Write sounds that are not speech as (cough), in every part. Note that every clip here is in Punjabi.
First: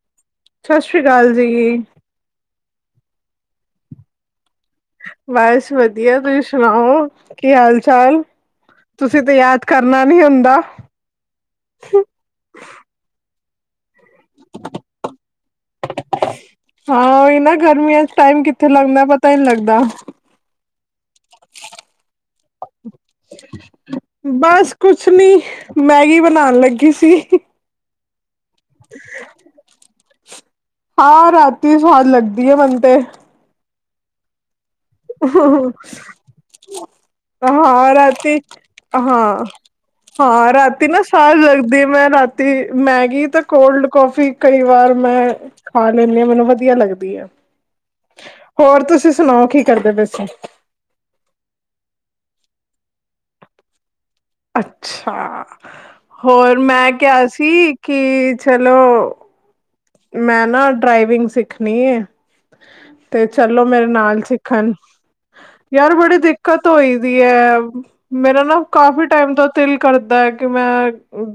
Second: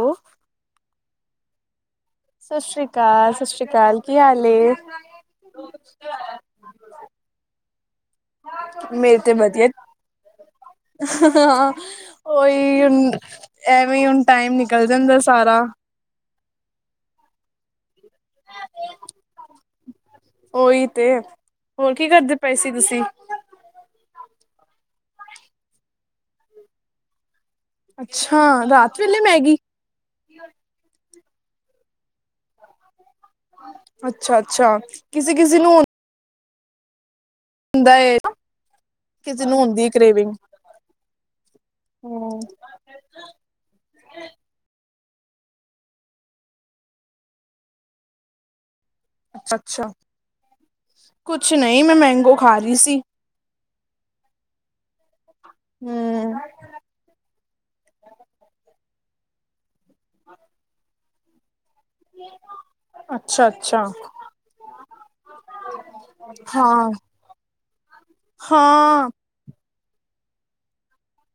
ਹੋ ਸਤਿ ਸ਼੍ਰੀ ਅਕਾਲ ਜੀ। ਸਤਿ ਸ਼੍ਰੀ ਅਕਾਲ ਸਤਿ ਸ਼੍ਰੀ ਅਕਾਲ ਕੀ ਹਾਲ‌ ਏ। ਬਸ ਵਧੀਆ ਤੁਸੀਂ ਸੁਣਾਓ ਕੀ ਹਾਲ ਚਾਲ ਮੇਰੇ ਤੁਸੀਂ ਤੇ ਯਾਦ ਵਧੀਆ ਕਰਨਾ ਨੀ ਹੁੰਦਾ। ਹਾਂ ਉਹੀ ਹੁਣ ਐਵੇਂ ਹੀ ਹੁਣ ਟਾਈਮ ਨਿਕਲ ਜਾਂਦਾ ਸਾਰਾ ਹਾਂ ਉਹੀ ਨਾ ਗਰਮੀਆਂ ਚ ਟਾਈਮ ਕਿਥ ਕਿੱਥੇ ਲੱਗਦਾ ਪਤਾ ਹੀ ਨਹੀਂ ਲੱਗਦਾ ਉਹੀ ਤੇ ਹੋਰ ਕੀ ਕਰਦੇ ਪਏ ਸੀ ਤੁਸੀਂ ਬਸ ਕੁਛ ਨੀ ਮੈਗੀ ਬਣਾਉਣ ਲੱਗੀ ਸੀ। ਅੱਛਾ ਰਾਤ ਵੇਲੇ ਮੈਗੀ। ਹਾਂ ਰਾਤੀ ਸਵਾਦ ਲੱਗਦੀ ਹੈ ਬਨ ਤੇ। ਅੱਛਾ ਅੱਛਾ। ਕਿਸੇ ਕਿਸੇ ਨੂੰ ਹਾਂ ਹੁੰਦਾ ਏ ਰਾਤੀ ਹਾਂ। ਕਿਸੇ ਨੂੰ ਹੁੰਦੀ ਕਰੇਵਿੰਗ ਹਾਂ ਰਾਤੀ ਨਾ ਸਾਲ ਲਗਦੀ ਮੈਂ ਹੂੰ, ਰਾਤੀ। ਮੈਗੀ ਤੇ ਕੋਲਡ ਕੌਫੀ ਕਈ ਵਾਰ ਮੈਂ ਖਾ ਲੈਂਦੀ ਹਾ ਮੈਨੂੰ ਵਧੀਆ ਲੱਗਦੀ ਹੈ। ਹੋਰ ਤੁਸੀਂ ਸੁਣਾਓ ਅੱਛਾ ਕੀ ਅੱਛਾ ਕਰਦੇ ਪਏ ਸੀ। ਕੁਛ ਨਹੀਂ ਮੈਂ ਮੈਂਗੋ ਖਾ ਰਹੀ ਸੀ। ਅੱਛਾ ਹਮ ਹੋਰ ਮੈਂ ਕਿਹਾ ਸੀ ਕਿ ਚਲੋ। ਮੈਂ ਨਾ ਡਰਾਈਵਿੰਗ ਸਿੱਖਣੀ ਐ। ਤੇ ਅੱਛਾ ਚਲੋ ਅੱਛਾ ਮੇਰੇ ਨਾਲ ਸਿੱਖਣ। ਯਾਰ ਬੜੀ ਦਿੱਕਤ ਹਾਂ ਹੋਈ ਦੀ ਹੈ, ਮੇਰਾ ਨਾ ਕਾਫ਼ੀ ਹਾਂ ਟਾਈਮ ਤੋਂ। ਦਿਲ ਕਰਦਾ ਹੈ ਕਿ ਮੈਂ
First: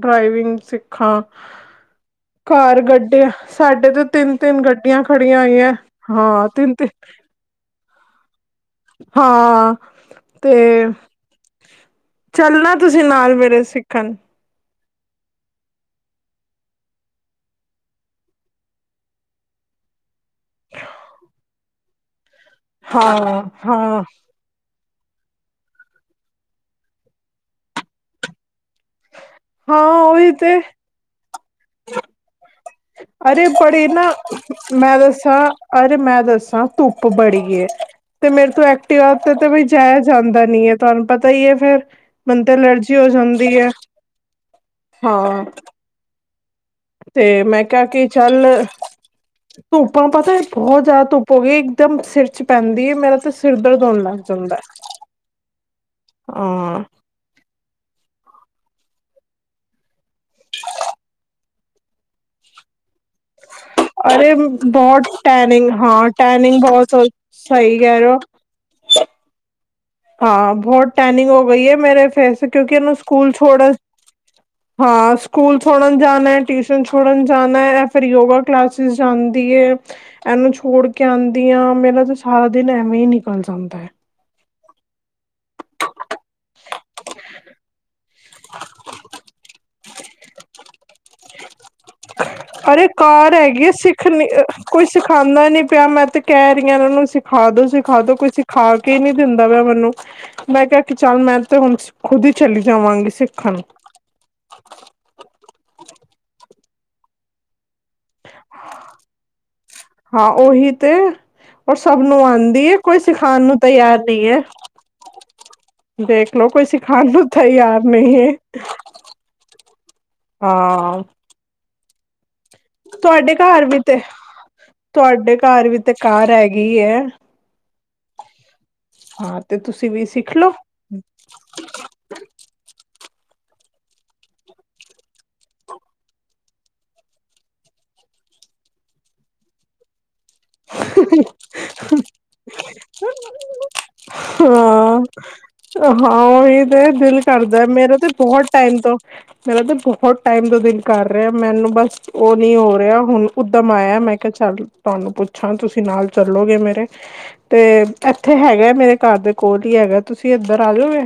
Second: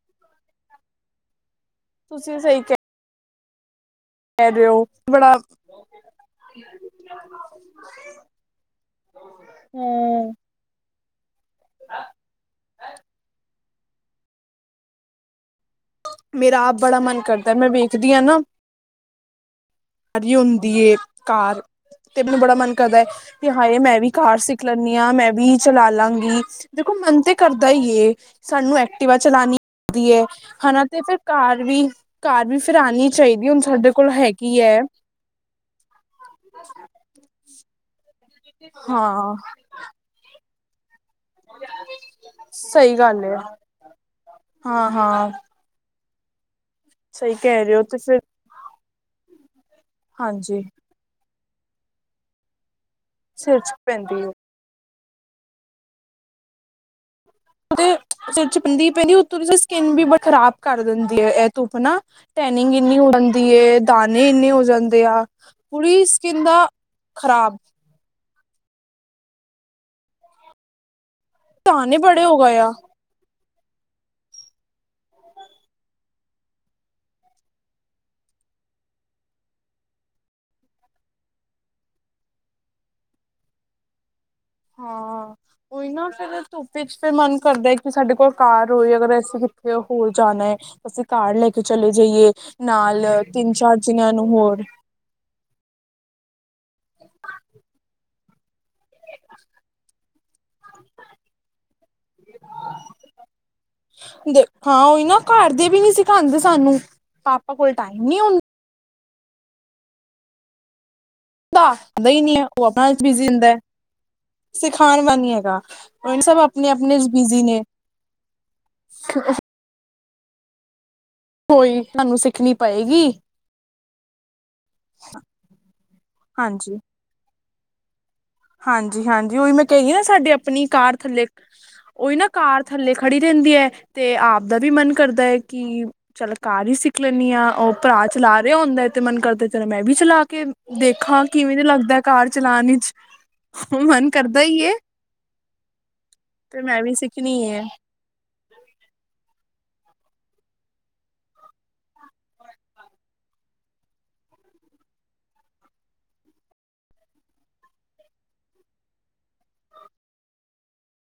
ਡਰਾਈਵਿੰਗ ਸਿੱਖਾਂ। ਤੁਸੀਂ ਸਹੀ ਕਾਰ ਗੱਡੇ ਸਾਡੇ ਤ ਤਿੰਨ ਕਹਿ ਤਿੰਨ ਰਹੇ ਹੋ ਗੱਡੀਆਂ ਬੜਾ ਖੜੀਆਂ ਆਈਆਂ ਹਾਂ ਤਿੰਨ ਤਿੰਨ (inaudible) ਹਾਂ ਹਮ ਤੇ ਚੱਲਣਾ ਤੁਸੀਂ ਨਾਲ ਮੇਰੇ ਸਿੱਖਣ (unintelligible) ਮੇਰਾ ਆਪ ਬੜਾ ਮਨ ਕਰਦਾ ਮੈਂ ਵੇਖਦੀ ਹਾਂ ਨਾ ਹੁੰਦੀ ਕਾਰ ਤੇ ਮੈਨੂੰ ਬੜਾ ਮਨ ਕਰਦਾ ਹੈ, ਵੀ ਹਾਂ ਮੈਂ ਵੀ ਕਾਰ ਸਿੱਖ ਸਿਖ ਲੈਂਦੀ ਹਾਂ, ਮੈਂ ਵੀ ਚਲਾ ਲਾਂਗੀ ਦੇਖੋ ਮਨ ਤੇ ਕਰਦਾ ਹੀ ਸਾਨੂੰ ਐਕ ਟੀਵਾ ਚਲਾਣੀ ਹਾਂ ਦੀ ਏ ਉਹੀ ਹਨਾ ਤੇ ਫਿਰ ਘਰ ਵੀ ਘਰ ਵੀ ਫਿਰ ਆਣੀ ਅਰੇ ਚਾਈਦੀ ਹੁਣ ਬੜੇ ਸਾਡੇ ਨਾ ਕੋਲ ਹੈ ਮੈਂ ਦੱਸਾਂ ਅਰੇ ਮੈਂ ਦੱਸਾਂ ਧੁੱਪ ਬੜੀ ਏ। ਤੇ ਮੇਰੇ ਤੋ ਐਕਟਿਵਾ ਹਾਂ ਤੇ-ਤੇ ਬਈ ਜਾਇਆ ਜਾਂਦਾ ਨੀ ਐ। ਤੁਹਾਨੂੰ ਪਤਾ ਈ ਐ ਫੇਰ ਮੈਨੂੰ ਤੇ ਅਲਰਜੀ ਸਹੀ ਹੋ ਗੱਲ ਹੈ ਜਾਂਦੀ ਐ ਹਾਂ। ਸਹੀ ਤੇ ਮੈਂ ਕਹਿ ਰਹੇ ਹੋ ਕਿਆ ਤੇ ਕੀ ਫਿਰ ਚੱਲ ਧੁੱਪਾਂ ਪਤੈ ਹਾਂਜੀ ਬੋਹਤ ਜਾਦਾ ਧੁੱ ਪ ਵੀ ਇੱਕਦਮ ਸਿਰ ਚ ਪੈਂਦੀਏ ਮੇਰਾ ਤੇ ਸਿਰ ਚ ਦਰਦ ਹੋਣ ਲੱਗ ਪੈਂਦੀ ਹੈ ਜਾਂਦੈ। ਆਂ। (unintelligible) ਉਤੋਂ ਦੀ ਸਕਿੰਨ ਵੀ ਬ ਖ਼ਰਾਬ ਕਰ ਦਿੰਦੀ ਐ ਧੁੱਪ ਨਾ। ਟੈਨਿੰਗ ਇੰਨੀ ਹੋ ਦੀਏ ਦਾਣੇੇ ਅਰੇ ਇੰਨੇ ਹੋ ਜਾਂਦੇ ਬਹੁਤ ਆ ਟੈਨਿੰਗ ਕੁੂਰੀ ਸਕਿੰਨ ਦਾ ਖ਼ਰਾਬ ਗਿਆਰੋ ਹਾਂ ਬੋਹ ਟੈਨਿੰਗ ਹੋ ਗਈ ਐ ਦਾਣੇ ਮੇਰੇ ਬੜੇ ਹੋ ਫੇਸ ਗਏ ਆ ਕਿਉਂਕਿ ਏਨੂੰ ਸਕੂਲ ਛੋੜ ਹਾਂ ਸਕੂਲ ਛੋੜਨ ਜਾਣਾ, ਟਿਊਸ਼ਨ ਛੋੜਨ ਜਾਣਾ ਐ ਫਿਰ ਯੋਗਾ ਕਲਾਸਿਸ ਜਾਂਦੀ ਏ ਏਨੂੰ ਛੋੜ ਕੇ ਆਂਦੀ ਆ ਮੇਰਾ ਤੇ ਸਾਰਾ ਦਿਨ ਐਵੇਂ ਈ ਨਿਕਲ ਜਾਂਦੈ। ਹਾਂ ਓਈ ਨਾ ਫੇਰ ਧੁੱਪ ਵਿਚ ਫੇਰ ਮਨ ਕਰਦਾ ਕੀ ਸਾਡੇ ਕੋਲ ਕਾਰ ਹੋਏ ਅਗਰ ਅਸੀਂ ਕਿਤੇ ਤੇ ਹੋਰ ਜਾਣਾ ਅਸੀਂ ਕਾਰ ਲੈ ਕੇ ਚਲੇ ਜਾਈਏ। ਅਰੇ ਨਾਲ ਕਾਰ ਤਿੰਨ ਹੈਗੀ ਆ ਚਾਰ ਸਿੱਖ ਜਣਿਆਂ ਨੂੰ ਨੀ ਹੋਰ ਕੋਈ ਸਿਖਾਂਦਾ ਨੀ ਪਿਆ ਮੈਂ ਤੇ ਕੈ ਰੀਆ ਓਨਾਂ ਨੂੰ ਸਿਖਾ ਦੋ ਸਿਖਾ ਦੋ ਕੋਈ ਸਿਖਾ ਕੇ ਈ ਨੀ ਦਿੰਦਾ ਪਿਆ ਮਨੂੰ ਮੈਂ ਕਿਆ ਕੀ ਚੱਲ ਮੈਂ ਤੇ ਹੁਣ ਖੁਦ ਈ ਚਲੀ ਜਾਵਾਂਗੀ ਸਿੱਖਣ। ਦ ਹਾਂ ਓਈ ਨਾ ਘਰ ਦੇ ਵੀ ਨੀ ਸਿਖਾਂਦੇ ਸਾਨੂੰ ਪਾਪਾ ਕੋਲ ਟਾਈਮ ਨੀ ਹੁੰ ਹਾਂ, ਓਹੀ ਤੇ। ਓਰ ਸਭ ਹੁੰਦਾ ਹੀ ਨੂੰ ਨੀ ਹੈ ਉਹ ਆਂਦੀ ਐ ਆਪਣਾ ਕੋਈ ਬਿਜੀ ਸਿਖਾਣ ਹੁੰਦਾ ਨੂੰ ਤਿਆਰ ਨੀ ਐ। ਸਿਖਾਣ ਵਾਲਾ ਨੀ ਹੈਗਾ ਹੁਣ ਦੇਖ ਸਭ ਲੋੋ ਕੋਈ ਆਪਣੇ-ਆਪਣੇ ਚ ਸਿਖਾਣ ਨੂੰ ਬਿਜ਼ੀ ਨੇ ਤਿਆਰ ਨਈ ਏ। (unintelligible) ਹਾਂ। (unintelligible) ਤੁਹਾਂਨੂੰ ਸਿੱਖਣੀ ਪਏਗੀ ਤੁਹਾਡੇ ਘਰ ਵੀ ਤੇ, ਤੁਹਾਡੇ ਘਰ ਵੀ ਤੇ ਕਾਰ ਹੈਗੀ ਐ। ਹਾਂਜੀ- ਹਾਂਜੀ, ਹਾਂ ਓਈ ਤੇ ਮੈਂ ਤੁਸੀਂ ਕਈ ਏ ਵੀ ਸਾਡੀ ਸਿੱਖ ਲਓ ਆਪਣੀ ਕਾਰ ਥੱਲੇ ਓਈ ਨਾ ਕਾਰ ਥੱਲੇ ਖੜੀ ਰੈਂਦੀ ਏ ਤੇ ਆਪ ਦਾ ਵੀ ਮਨ ਕਰਦਾ ਹੈ ਕੀ ਚੱਲ ਕਾਰ ਈ ਸਿੱਖ ਲੈਂਨੀ ਆ ਓ ਭਰਾ ਚਲਾ ਰਿਆ ਹੁੰਦੈ ਤੇ ਮਨ ਕਰਦਾ ਚਲੋ ਮੈਂ ਵੀ ਚਲਾ ਕੇ ਦੇਖਾਂ ਕਿਵੇਂ ਲੱਗਦੈ ਕਾਰ ਚਲਾਣੀ ਚ ਮਨ ਕਰਦਾ ਏ। ਹਾਂ ਹਾਂ ਓਹੀ ਮੈਂ ਤੇ ਵੀ ਦਿਲ ਸਿੱਖਣੀ ਐ ਕਰਦੈ ਮੇਰਾ ਤੇ ਬੋਹਤ ਟਾਈਮ ਤੋਂ। ਮੇਰਾ ਤੇ ਬੋਹ ਟਾਈਮ ਤੋਂ ਦਿਲ ਕਰ ਰਿਆ ਮੈਨੂੰ ਬਸ ਓ ਨੀ ਹੋ ਰਿਆ ਹੁਣ ਉਦਮ ਆਇਆ ਮੈਂ ਕਿਆ ਚੱਲ ਤੁਹਾਨੂੰ ਪੁੱ ਛਾਂ ਤੁਸੀਂ ਨਾਲ ਚੱਲੋਗੇ ਮੇਰੇ? ਤੇ ਐਥੇ ਹੈਗੈ ਮੇਰੇ ਘਰ ਦੇ ਕੋਲ ਈ ਹੈਗਾ ਤੁਸੀਂ ਇੱਧਰ ਆ ਜੋਗੇ?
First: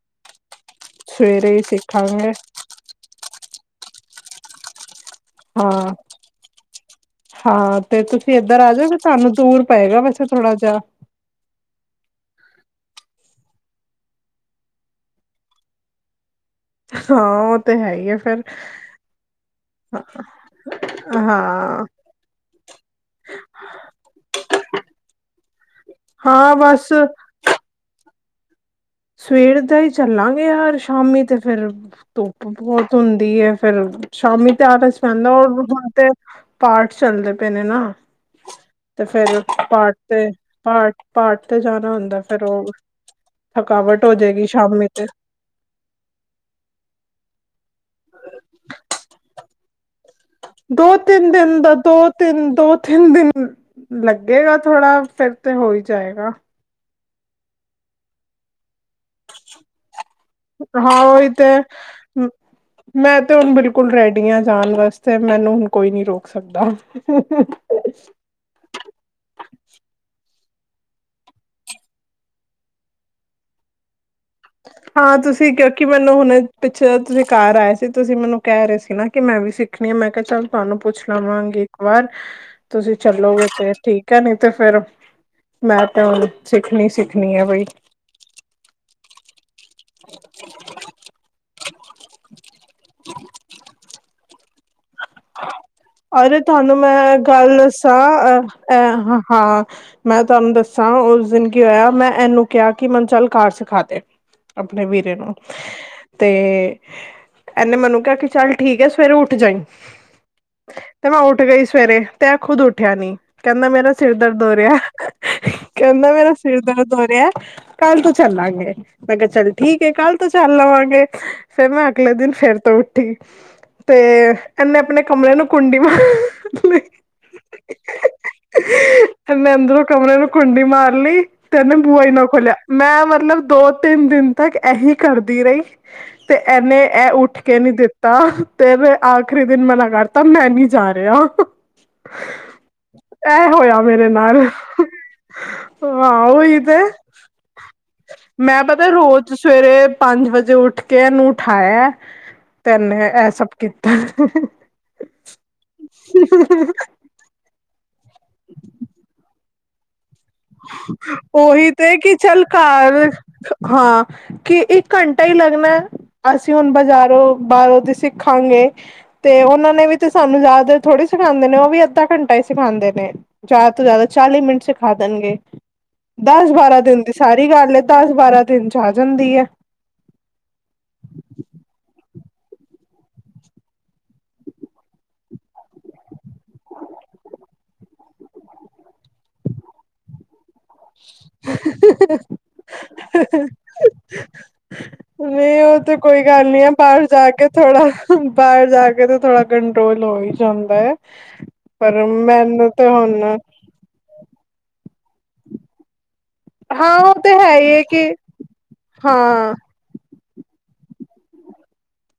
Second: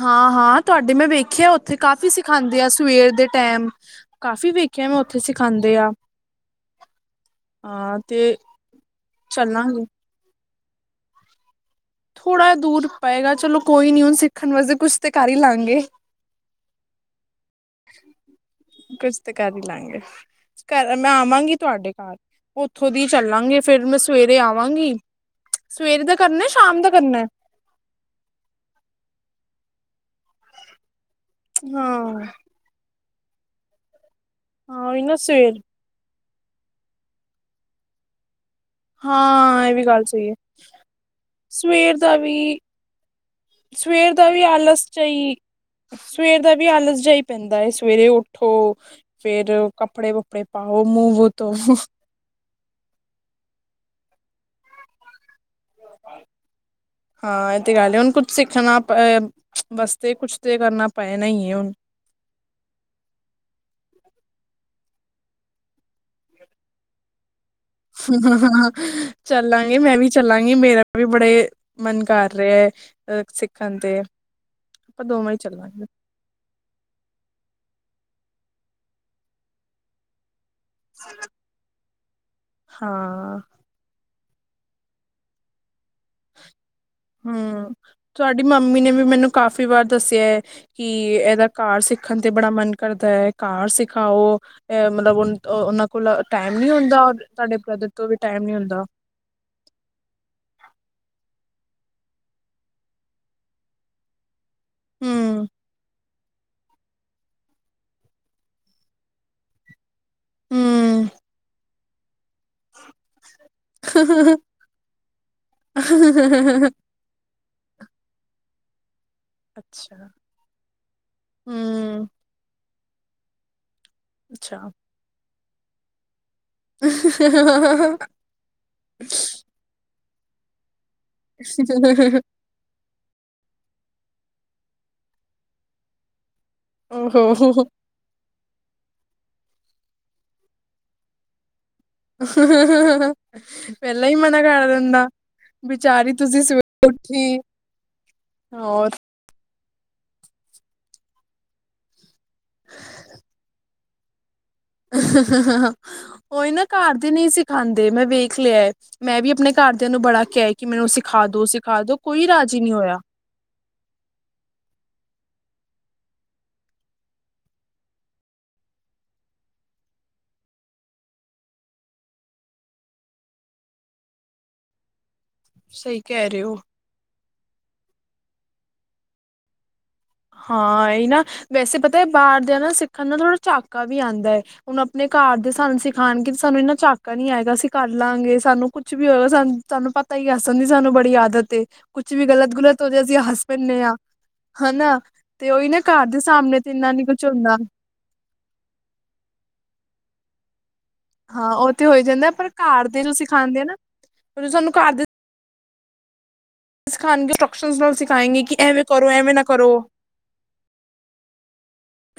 ਹਾਂ-ਹਾਂ ਤੁਹਾਡੇ ਮੈਂ ਵੇਖਿਆ ਸਵੇਰੇ ਹੀ ਓਥੇ ਕਾਫ਼ੀ ਸਿੱਖਾਂਗੇ ਸਿਖਾਂਦੇ ਆ ਸਵੇਰ ਦੇ ਟੈਮ। ਕਾਫ਼ੀ ਵੇਖਿਆ ਮੈਂ ਓਥੇ ਸਿਖਾਂਦੇ ਆ। ਹਾਂ ਹਾਂ ਤੇ ਤੁਸੀਂ ਏਧਰ ਆ ਜੋਗੇ? ਤੁਹਾਨੂੰ ਦੂਰ ਚੱਲਾਂਗੇ ਪਏਗਾ ਵੈਸੇ ਥੋੜ੍ਹਾ ਜਾ। ਥੋੜਾ ਦੂਰ ਪਏਗਾ ਚਲੋ ਕੋਈ ਨੀ ਹੁਣ ਸਿੱਖਣ ਵਾਸਤੇ ਕੁਛ ਤਾਂ ਕਰ ਈ ਲਾਂਗੇ। ਹਾਂ ਉਹ ਤੇ ਹੈ ਈ ਐ ਫੇਰ। ਕੁਛ ਤੇ ਕਰ ਈ ਲਾਂਗੇ ਘਰ ਮੈਂ ਆਵਾਂਗੀ ਹਾਂ ਤੁਹਾਡੇ ਕਾਰ। ਓਥੋਂ ਦੀ ਚੱਲਾਂਗੇ ਫੇਰ ਮੈਂ ਸਵੇਰੇ ਆਵਾਂਗੀ ਸਵੇਰ ਦਾ ਕਰਨੈ ਹਾਂ ਸ਼ਾਮ ਬਸ ਦਾ ਕਰਨੈ? ਸਵੇਰ ਦਾ ਈ ਚੱਲਾਂਗੇ ਯਾਰ ਸ਼ਾਮੀ ਤੇ ਫੇਰ ਹਾਂ ਧੁੱਪ ਬਹੁਤ ਹੁੰਦੀ ਏ ਫਿਰ, ਸ਼ਾਮੀ ਤਿਆਰ ਹਾਂ ਤਿਸ ਉਹੀ ਨਾ ਪੈਂਦਾ ਸਵੇਰ ਹੁਣ ਤੇ ਪਾਠ ਚੱਲਦੇ ਪਏ ਨੇ, ਨਾ। ਤੇ ਫਿਰ, ਹਾਂ ਇਹ ਵੀ ਪਾਠ ਗੱਲ ਸਹੀ ਤੇ, ਹੈ ਪਾਠ ਤੇ ਜਾਣਾ ਸਵੇਰ ਦਾ ਹੁੰਦਾ, ਵੀ ਫਿਰ ਉਹ ਥਕਾਵਟ ਸਵੇਰ ਦਾ ਵੀ ਹੋਜੇਗੀ, ਸ਼ਾਮੀ ਆਲਸ ਤੇ। ਜਾਈ ਸਵੇਰ ਦਾ ਵੀ ਆਲਸ ਜਿਹਾ ਪੈਂਦਾ ਏ, ਸਵੇਰੇ ਉਠੋ, ਫੇਰ ਕੱਪੜੇ ਕ ਪੜੇ ਪਾਓ, ਦੋ ਮੁੰਹ-ਮੋਹ ਤਿੰਨ ਦਿਨ ਦਾ ਤੋਂਵੋ। ਦੋ ਤਿੰਨ, ਦੋ-ਤਿੰਨ ਦਿਨ ਲੱਗੇਗਾ, ਥੋੜਾ ਫਿਰ ਤੇ ਹੋਈ ਜਾਏਗਾ। ਹਾਂ, ਇਹ ਤੇ ਗੱਲ ਏ, ਹੁਣ ਕੁਛ ਸਿੱਖਣਾ ਪ-ਵਾਸਤੇ ਕੁਛ ਤੇ ਕਰਨਾ ਹਾਂ ਪੈਣਾ ਉਹੀ ਈ ਏ, ਤੇ ਹੁਣ। ਮੈਂ ਤੇ ਹੁਣ ਬਿਲਕੁਲ ਰੈਡੀ ਆਂ ਜਾਣ ਵਾਸਤੇ, ਮੈਨੂੰ ਹੁਣ ਕੋਈ ਨੀ ਰੋਕ ਸਕਦਾ। ਹ (unintelligible) (unintelligible) ਚੱਲਾਂਗੇ, ਮੈਂ ਵੀ ਚੱਲਾਂਗੀ, ਮੇਰਾ ਵੀ ਬੜੇ ਮਨ ਕਰ ਰਿਹਾ ਏ। ਅ ਸਿੱਖਣ ਤੇ। ਆਪਾਂ ਹਾਂ ਦੋਵੇਂ ਹੀ ਤੁਸੀਂ, ਚੱਲਾਂਗੇ ਕਿਉਂਕਿ ਮੈਨੂੰ ਹੁਣ ਪਿੱਛੇ ਤੁਸੀਂ ਘਰ ਆਏ ਸੀ, ਤੁਸੀਂ ਮੈਨੂੰ ਕਹਿ ਰਹੇ ਸੀ ਨਾ ਕਿ ਮੈਂ ਵੀ ਸਿੱਖਣੀ ਏ, ਮੈਂ ਕਿਹਾ ਚੱਲ ਤੁਹਾਨੂੰ ਪੁੱਛ ਲਵਾਂਗੀ ਇੱਕ ਵਾਰ, ਤੁਸੀਂ ਹਾਂ ਚੱਲੋਗੇ ਫੇਰ, ਠੀਕ ਹੈ ਨੀ ਤੇ ਫੇਰ ਮੈਂ ਤੇ ਓ, ਹੋਣ ਸਿੱਖਣੀ-ਸਿੱਖਣੀ ਏ ਬਈ। ਹਮ ਤੁਹਾਡੀ ਮੰਮੀ ਨੇ ਵੀ, ਮੈਨੂੰ ਕਾਫ਼ੀ ਵਾਰ ਦੱਸਿਆ ਏ ਕੀ, ਇਹਦਾ ਕਾਰ ਸਿੱਖਣ ਤੇ ਬੜਾ ਮਨ ਕਰਦਾ ਏ, ਕਾਰ ਸਿਖਾਓ। ਇਹ ਮਤਲਬ ਓਨ, ਉਹਨਾਂ ਕੋਲ ਅਰੇ ਟਾਈਮ ਨੀ ਤੁਹਾਨੂੰ ਹੁੰਦਾ, ਔਰ ਮੈਂ ਤੁਆਡੇ ਗੱਲ ਬ੍ਰਦਰ ਦੱਸਾਂ ਤੋਂ ਵੀ ਟਾਈਮ ਨਹੀਂ ਅ ਹੁੰਦਾ। ਹਾਂ ਮੈਂ ਤੁਹਾਨੂੰ ਦੱਸਾਂ, ਉਸ ਦਿਨ ਕੀ ਹੋਇਆ? ਮੈਂ ਇਹਨੂੰ ਕਿਹਾ ਕਿ, ਮਨ ਚਲ ਕਾਰ ਸਿਖਾ ਦੇ। ਅਪਨੇ ਵੀਰੇ ਨੂੰ। ਹਮ ਤੇ, ਐਨੇ ਮਨੂੰ ਕਿਹਾ ਕਿ, ਚੱਲ ਠੀਕ ਹੈ ਸਵੇਰੇ ਉੱਠ ਜਾਈ। ਹਮ ਤੇ ਮੈਂ ਉੱਠ ਗਈ ਸਵੇਰੇ। ਤੇ ਐਂ ਖੁਦ ਉੱਠਿਆ ਨੀ, ਕਹਿੰਦਾ ਮੇਰਾ ਸਿਰ ਦਰਦ ਹੋੋਰਿਆ, ਕਹਿੰਦਾ ਮੇਰਾ ਸਿਰ ਦਰਦ ਹੋ ਰਿਐ, ਕੱਲ ਤੋਂ ਚੱਲਾਂਗੇ। ਮੈਂ ਕਿਹਾ ਚੱਲ ਠੀਕ ਏ, ਅੱਛਾ ਕੱਲ ਤੋਂ ਚੱਲ ਲਵਾਂਗੇ ਫਿਰ ਮੈਂ ਹਮ ਅਗਲੇ ਦਿਨ ਫੇਰ ਤੋਂ ਉੱਠੀ। ਤੇ, ਅੱਛਾ। ਐਨੇ ਅਪਨੇ ਕਮਰੇ ਨੂੰ ਕੁੰਡੀ ਮਾ ਹ ਮੈਂ ਅੰਦਰੋਂ ਕਮਰੇ ਨੂੰ ਕੁੰਡੀ ਮਾਰ ਲਈ, ਕਹਿੰਦਾ ਬੂਆਈ ਹ ਨਾ ਖੋਲਿਆ। ਮੈਂ ਮਤਲਬ ਦੋ-ਤਿੰਨ ਦਿਨ ਤੱਕ, ਐਹੀ ਕਰਦੀ ਰਹੀ ਤੇ ਐਨੇ, ਐ ਉੱਠਕੇ ਓਹੋ ਨੀ ਦਿੱਤਾ, ਤੇ ਫਿਰ ਆਖਰੀ ਦਿਨ ਮਨਾ ਕਰਤਾ, ਮੈਂ ਨੀ ਜਾ ਰਿਹਾ। ਇਹ ਹੋਇਆ ਪਹਿਲਾਂ ਮੇਰੇ ਈ ਨਾਲ ਮਨਾ ਕਰ ਦਿੰਦਾ। ਬਿਚਾਰੀ ਹਾਂ ਤੁਸੀਂ ਉਹੀ ਤੇ ਸਵੇਰੇ ਉਠੀ ਮੈਂ ਪਤਾ ਰੋਜ਼ ਤੇ ਸਵੇਰੇ, ਪੰਜ ਵਜੇ ਉੱਠਕੇ ਇਹਨੂੰ ਉਠਾਇਆ, ਤੇ ਐਨੇ ਇਹ ਸਭ ਕੀਤਾ। ਹਂ ਉਈ ਨਾ, ਘਰ ਦੇ ਨਹੀਂ ਸਿਖਾਂਦੇ ਮੈਂ ਵੇਖ ਲਿਆ, ਮੈਂ ਵੀ ਅਪਣੇ ਘਰਦਿਆਂ ਨੂੰ ਬੜਾ ਕਿਹਾ ਏ, ਕਿ ਮੈਨੂੰ ਸਿਖਾਦੋ, ਉਹੀ ਤੇ ਸਿਖਾਦੋ ਕਿ ਕੋਈ ਚੱਲ ਰਾਜੀ ਨਹੀਂ ਹੋਇਆ। ਘਰ ਹਾਂ ਕਿ ਇੱਕ ਘੰਟਾ ਹੀ ਲੱਗਣੈ, ਅਸੀਂ ਹੁਣ ਬਜ਼ਾਰੋਂ, ਬਾਹਰੋਂ ਤੇ ਸਿੱਖਾਂਗੇ। ਤੇ ਉਹਨਾਂ ਨੇ ਵੀ ਤੇ ਸਾਨੂੰ ਜ਼ਿਆਦਾ ਦੇਰ ਥੋੜੀ ਸਿਖਾਂਦੇ ਨੇ, ਉਹ ਵੀ ਅੱਧਾ ਘੰਟਾ ਹੀ ਸਿਖਾਂਦੇ ਨੇ। ਜ਼ਿਆਦਾ ਤੋਂ ਜ਼ਿਆਦਾ ਚਾਲੀ ਮਿੰਟ ਸਿਖਾ ਦੇਣਗੇ, ਸਹੀ ਕਹਿ ਰਹੇ ਹੋ। ਦਸ-ਬਾਰਾਂ ਦਿਨ ਦੀ ਸਾਰੀ ਗੱਲ ਐ, ਦਸ-ਬਾਰਾਂ ਦਿਨ'ਚ ਆ ਜਾਂਦੀ ਏ। ਹਾਂ, ਐਈ ਨਾ, ਵੈਸੇ ਪਤਾ ਹੈ ਬਾਹਰਦਿਆਂ ਨਾ ਸਿੱਖਣ ਦਾ ਥੋੜਾ ਝਾਕਾ ਵੀ ਆਂਦਾ ਐ‌। ਹੁਣ ਆਪਣੇ ਘਰ ਦੇ ਸਾਨੂੰ ਸਿਖਾਣਗੇ ਸਾਨੂੰ ਇੰਨਾ ਚਾਕਾ ਨੀ ਆਏਗਾ ਅਸੀਂ ਕਰ ਲਾਂਗੇ, ਸਾਨੂੰ ਕੁਛ ਵੀ ਹੋਏਗਾ ਸਾਨ ਤੁਹਾਨੂੰ ਪਤਾ ਹੀ ਆੱਸਣ ਦੀ ਸਾਨੂੰ ਬੜੀ ਆਦਤ ਏ, ਕੁੱਛ ਵੀ ਗਲਤ ਗੁਲਤ ਹੋ ਜੇ ਅਸੀਂ ਹਸ ਪੈਣੇ ਆ। ਹਨਾ। ਨਹੀਂ ਉਹ ਤੇ ਕੋਈ ਗੱਲ ਸਾਹਮਣੇ ਨਹੀਂ ਤੇ ਐ, ਇੰਨਾ ਬਾਹਰ ਨੀ ਕੁਛ ਜਾ ਕੇ ਹੁੰਦਾ ਥੋੜਾ ਬਾਰ ਜਾ ਕੇ ਤੇ ਥੋੜਾ ਕੰਟਰੋਲ ਹੋ ਹੀ ਜਾਂਦਾ ਐ। ਹਾਂ, ਉਹ ਤੇ ਹੋਈ ਜਾਂਦਾ ਪਰ ਘਰ ਦੇ ਜੋ ਹੁਣ ਸੀਂਖਾਂਦੇ ਆ ਨਾ ਸਾਨੂੰ ਘਰ ਦੇ ਹਾਂ ਉਹ ਸਿੱਖਾਨਗੇ ਤੇ ਹੈ ਹੀ ਇੰਸਟਰ੍ਰਕਸ਼ਨ ਹੈ ਨਾਲ ਕਿ ਸਿਖਾਏਂਗੇ ਕਿ ਐਵੇਂ ਕਰੋ ਐਵੇਂ ਨਾ ਹਾਂ ਕਰੋ।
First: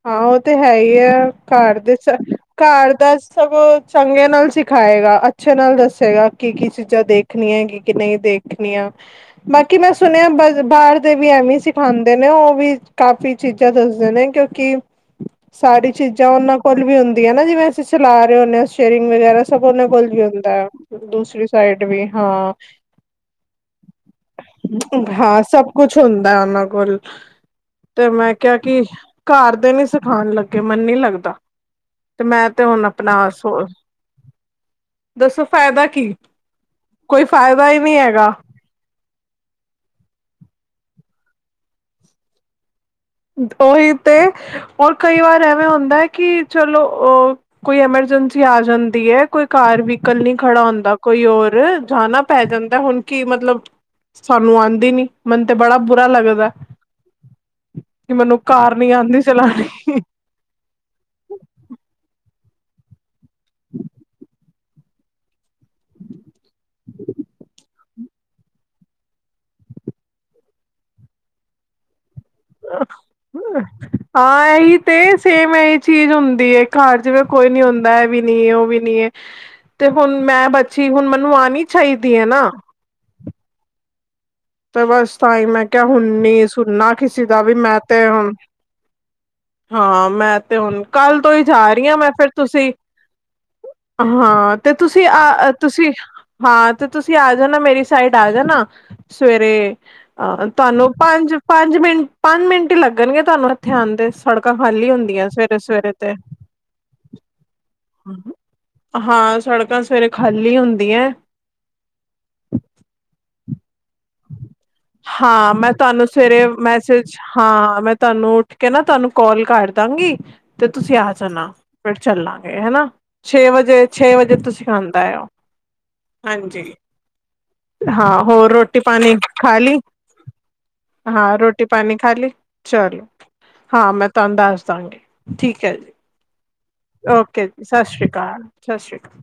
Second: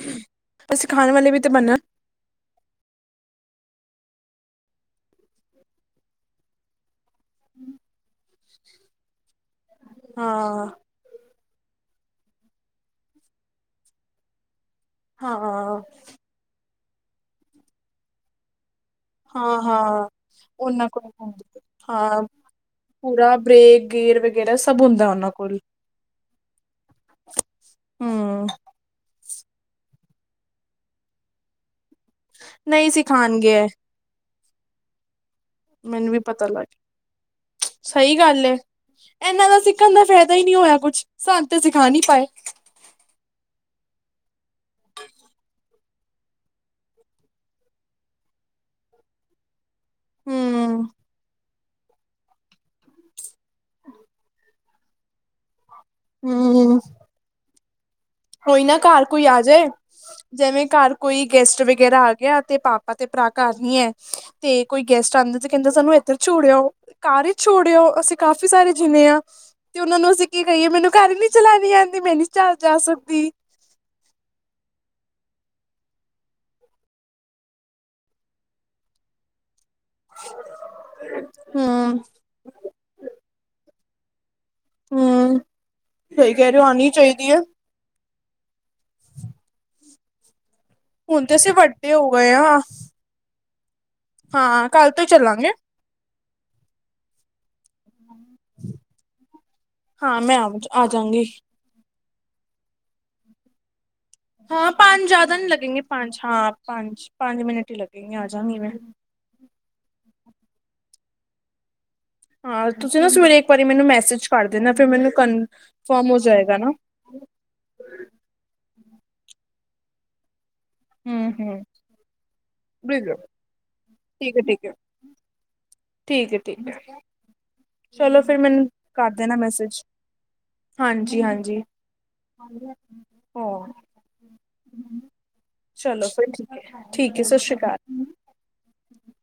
ਹਾਂ ਉਹ ਤੇ ਹੈ ਹੀ ਐ ਸਿਖਾਉਣ ਵਾਲੇ ਵੀ ਤੇ ਬਣਨ ਘਰ ਦੇ ਕਾਰ ਦਾ ਸਗੋ ਚੰਗੇ ਨਾਲ ਸਿਖਾਏਗਾ ਅੱਛੇ ਨਾਲ ਦੱਸੇਗਾ ਕੀ ਕੀ ਚੀਜ਼ਾਂ ਦੇਖ ਦੇਖਣੀ ਹੈਗੀ ਕਿ ਨਹੀਂ ਦੇਖਣੀਆਂ ਬਾਕੀ ਮੈਂ ਸੁਣਿਆ ਬ ਹਾਂ ਬਾਰ ਵੀ ਐਵੇਂ ਸਿਖਾਂਦੇ ਨੇ ਉਹ ਵੀ ਕਾਫੀ ਚੀਜ਼ਾਂ ਦੱਸਦੇ ਨੇ ਕਿਉਂਕਿ ਹਾਂ ਸਾਰੀ ਹਾਂ ਚੀਜ਼ਾਂ ਉਹਨਾਂ ਕੋਲ ਵੀ ਹੁੰਦੀਆਂ ਨਾ ਜਿਵੇਂ ਅਸੀਂ ਚਲਾ ਰਹੇ ਹੁੰਦੇ ਆਂ। ਸਟੇਰਿੰਗ ਵਗੈਰਾ ਸਭ ਉਹਨੇ ਹਾਂ ਕੋਲ ਵੀ ਹੁੰਦਾ, ਉਹਨਾਂ ਕੋਲ ਦੂਸਰੀ ਹੁੰਦੀ ਸਾਈਡ ਵੀ ਹਾਂ। ਪੂਰਾ ਬ੍ਰੇਕ ਗੇਅਰ ਵਗੈਰਾ ਸਭ ਹੁੰਦਾ ਉਹਨਾਂ ਹਾਂ, ਕੋਲ। ਸਭ ਕੁਛ ਹੁੰਦਾ ਉਹਨਾਂ ਕੋਲ। ਤੇ ਮੈਂ ਹੂੰ। ਕਿਹਾ ਕਿ ਕਰ ਦੇ ਨੀ ਸਿਖਾਣ ਲੱਗੇ ਮੈਨੂੰ ਨੀ ਲੱਗਦਾ। ਤੇ ਮੈਂ ਤੇ ਹੁਣ ਨਹੀਂ ਆਪਣਾ ਸ ਸਿਖਾਣਗੇ ਐ ਦੱਸੋ ਫਾਇਦਾ ਮੈਨੂੰ ਕੀ? ਵੀ ਪਤਾ ਲੱਗ ਕੋਈ ਫਾਇਦਾ ਹੀ ਨਹੀਂ ਸਹੀ ਹੈਗਾ। ਗੱਲ ਏ ਇਹਨਾਂ ਦਾ ਸਿੱਖਣ ਦਾ ਫਾਇਦਾ ਹੀ ਨਹੀਂ ਹੋਇਆ ਕੁਛ, ਸਾਨੂੰ ਤਾਂ ਸਿਖਾ ਨਹੀਂ ਪਾਏ। ਉਹੀ ਤੇ, ਔਰ ਕਈ ਵਾਰ ਐਵੇਂ ਹੁੰਦਾ ਐ ਕਿ ਚਲੋ ਊ ਕੋਈ ਐਮਰਜੈਂਸੀ ਆ ਜਾਂਦੀ ਐ ਕੋਈ ਕਾਰ ਵਹੀਕਲ ਨਹੀਂ ਖੜਾ ਹੂੰ ਹੁੰਦਾ ਕੋਈ ਹੋਰ। ਜਾਣਾ ਪੈ ਜਾਂਦਾ ਹੁਣ ਕੀ ਮਤਲਬ ਸਾਨੂੰ ਆਂਦੀ ਨੀ ਮਿਨ ਤੇ ਬੜਾ ਪਤਾ ਲੱਗਦਾ। ਕਿ ਮੈਨੂੰ ਕੋਈ ਨਾ ਨੀ ਕਾਰ ਆਂਦੀ ਕੋਈ ਆ ਜਾਏ ਚਲਾਣੀ। ਜਿਵੇਂ ਕਾਰ ਕੋਈ ਗੈਸਟ ਵਗੈਰਾ ਆ ਗਿਆ ਤੇ ਪਾਪਾ ਤੇ ਪਰਾ ਕਾਰ ਨੀ ਐ। ਤੇ ਕੋਈ ਗੈਸਟ ਆਂਦੇ ਤੇ ਕਹਿੰਦੇ ਸਾਨੂੰ ਇਥੇ ਛੋੜੇ ਆਓ। ਕਾਰ ਚ ਛੋੜੇ ਆਓ, ਅਸੀਂ ਕਾਫੀ ਸਾਰੇ ਜਿੰਨੇ ਆਂ। ਤੇ ਉਹਨਾ ਨੂੰ ਅਸੀਂ ਕੀ ਕਹੀਏ, ਮੈਨੂੰ ਕਾਰ ਨੀ ਚਲਾਣੀ ਆਂਦੀ ਮੈਂ ਨੀ ਚ ਜਾ ਸਕਦੀ। ਹਾਂ ਇਹੀ ਤੇ। ਸੇਮ ਇਹ ਚੀਜ਼ ਹੁੰਦੀ ਐ, ਕਾਰ ਜਿਵੇ ਕੋਈ ਨੀ ਹੁੰਦਾ ਇਹ ਵੀ ਨੀ ਉਹ ਵੀ ਨੀ ਐ। ਤੇ ਹੁਣ ਮੈਂ ਬਚੀ ਹੁਣ ਮੈਨੂੰ ਆਂਣੀ ਹੂੰ। ਚਾਹੀਦੀ ਐ ਨਾ। ਤੇ ਬਸ ਤ ਹੂੰ। ਹੀ ਮੈਂ ਕਹਿਆ ਸਹੀ ਹੁੰਨੀ ਕਹਿ ਰਹੇ ਹੋ ਆਉਣੀ ਸੁਣਨਾ ਕਿਸੇ ਚਾਹੀਦੀ ਹੈ ਦਾ ਵੀ ਮੈਂ ਤੇ ਹੁਣ ਹਾਂ ਮੈਂ ਤੇ ਹੁਣ ਕੱਲ ਤੋਂ ਤੇ ਹੀ ਅਸੀਂ ਜਾ ਰਹੀ ਵੱਡੇ ਹਾਂ ਮੈਂ ਹੋ ਫੇਰ, ਗਏ ਹਾਂ ਤੁਸੀਂ ਹਾਂ ਤੇ ਕੱਲ ਤੋਂ ਤੁਸੀਂ ਆ ਚੱਲਾਂਗੇ ਤੁਸੀਂ ਹਾਂ ਤੇ ਤੁਸੀਂ ਆ ਜਾਣਾ ਮੇਰੀ ਸਾਈਡ ਆ ਜਾਣਾ। ਸਵੇਰੇ ਹਾਂ ਮੈਂ ਅਹ ਆ ਆ ਤੁਹਾਨੂੰ ਜਾਂਗੀ ਪੰਜ-ਪੰਜ ਪੰਜ ਮਿੰਟ ਪੰਜ ਮਿੰਟ ਹੀ ਲੱਗਣਗੇ ਤੁਹਾਨੂੰ ਇੱਥੇ ਆਂਦੇ। ਹਾਂ ਪੰਜ ਜ਼ਿਆਦਾ ਨਹੀਂ ਲਗੇਗੇ ਪੰਜ ਹਾਂ ਪੰਜ, ਪੰਜ ਮਿੰਟ ਹੀ ਲਗੇਗੇ ਆ ਜਾਂਗੀ ਮੈਂ। ਹਾਂ ਸੜਕਾਂ ਸਵੇਰੇ ਖਾਲੀ ਹੁੰਦੀਆਂ। ਹਾਂ, ਤੁਸੀਂ ਨਾ ਸਵੇਰੇ ਇੱਕ ਵਾਰੀ ਮੈਨੂੰ ਮੈਸੇਜ ਕਰ ਦੇਣਾ ਫਿਰ ਮੈਨੂੰ ਹਾਂ ਮੈਂ ਤੁਹਾਨੂੰ ਕਨਫਰਮ ਹੋ ਸਵੇਰੇ ਜਾਏਗਾ ਨਾ। ਹਾਂ, ਮੈਂ ਤੁਹਾਨੂੰ ਉੱਠ ਕੇ ਨਾ ਤੁਹਾਨੂੰ ਕਾਲ ਕਰ ਦਾਂਗੀ। ਤੇ ਤੁਸੀਂ ਆ ਹਮ ਜਾਣਾ ਹਮ ਫਿਰ ਚੱਲਾਂਗੇ ਹਨਾ ਠੀਕ ਹੈ ਛੇ ਵਜੇ, ਛੇ ਵਜੇ ਠੀਕ ਹੈ ਤੁਸੀਂ (unintelligible) ਠੀਕ ਐ, ਠੀਕ ਹਾਂਜੀ ਐ, ਚਲੋ ਹਾਂ ਫੇਰ ਹੋਰ ਮੈਨੂੰ ਰੋਟੀ ਕਰ ਪਾਣੀ ਦੇਣਾ ਖਾ ਲਈ ਮੈਸੇਜ। ਹਾਂਜੀ ਹਾਂ ਹਾਂਜੀ ਰੋਟੀ ਪਾਣੀ ਖਾ ਲੀ, ਚਲੋ ਹੋ ਹਾਂ ਮੈਂ ਤੁਹਾਨੂੰ ਦੱਸ ਦਾਂਗੀ। ਠੀਕ ਐ ਜੀ, ਚਲੋ ਫਿਰ ਠੀਕ ਹੈ ਠੀਕ ਹੈ ਓਕੇ ਸ਼੍ਰੀ ਜੀ ਅਕਾਲ ਸਤਿ ਸ਼੍ਰੀ ਅਕਾਲ, ਸਤਿ ਸ਼੍ਰੀ ਅਕਾਲ।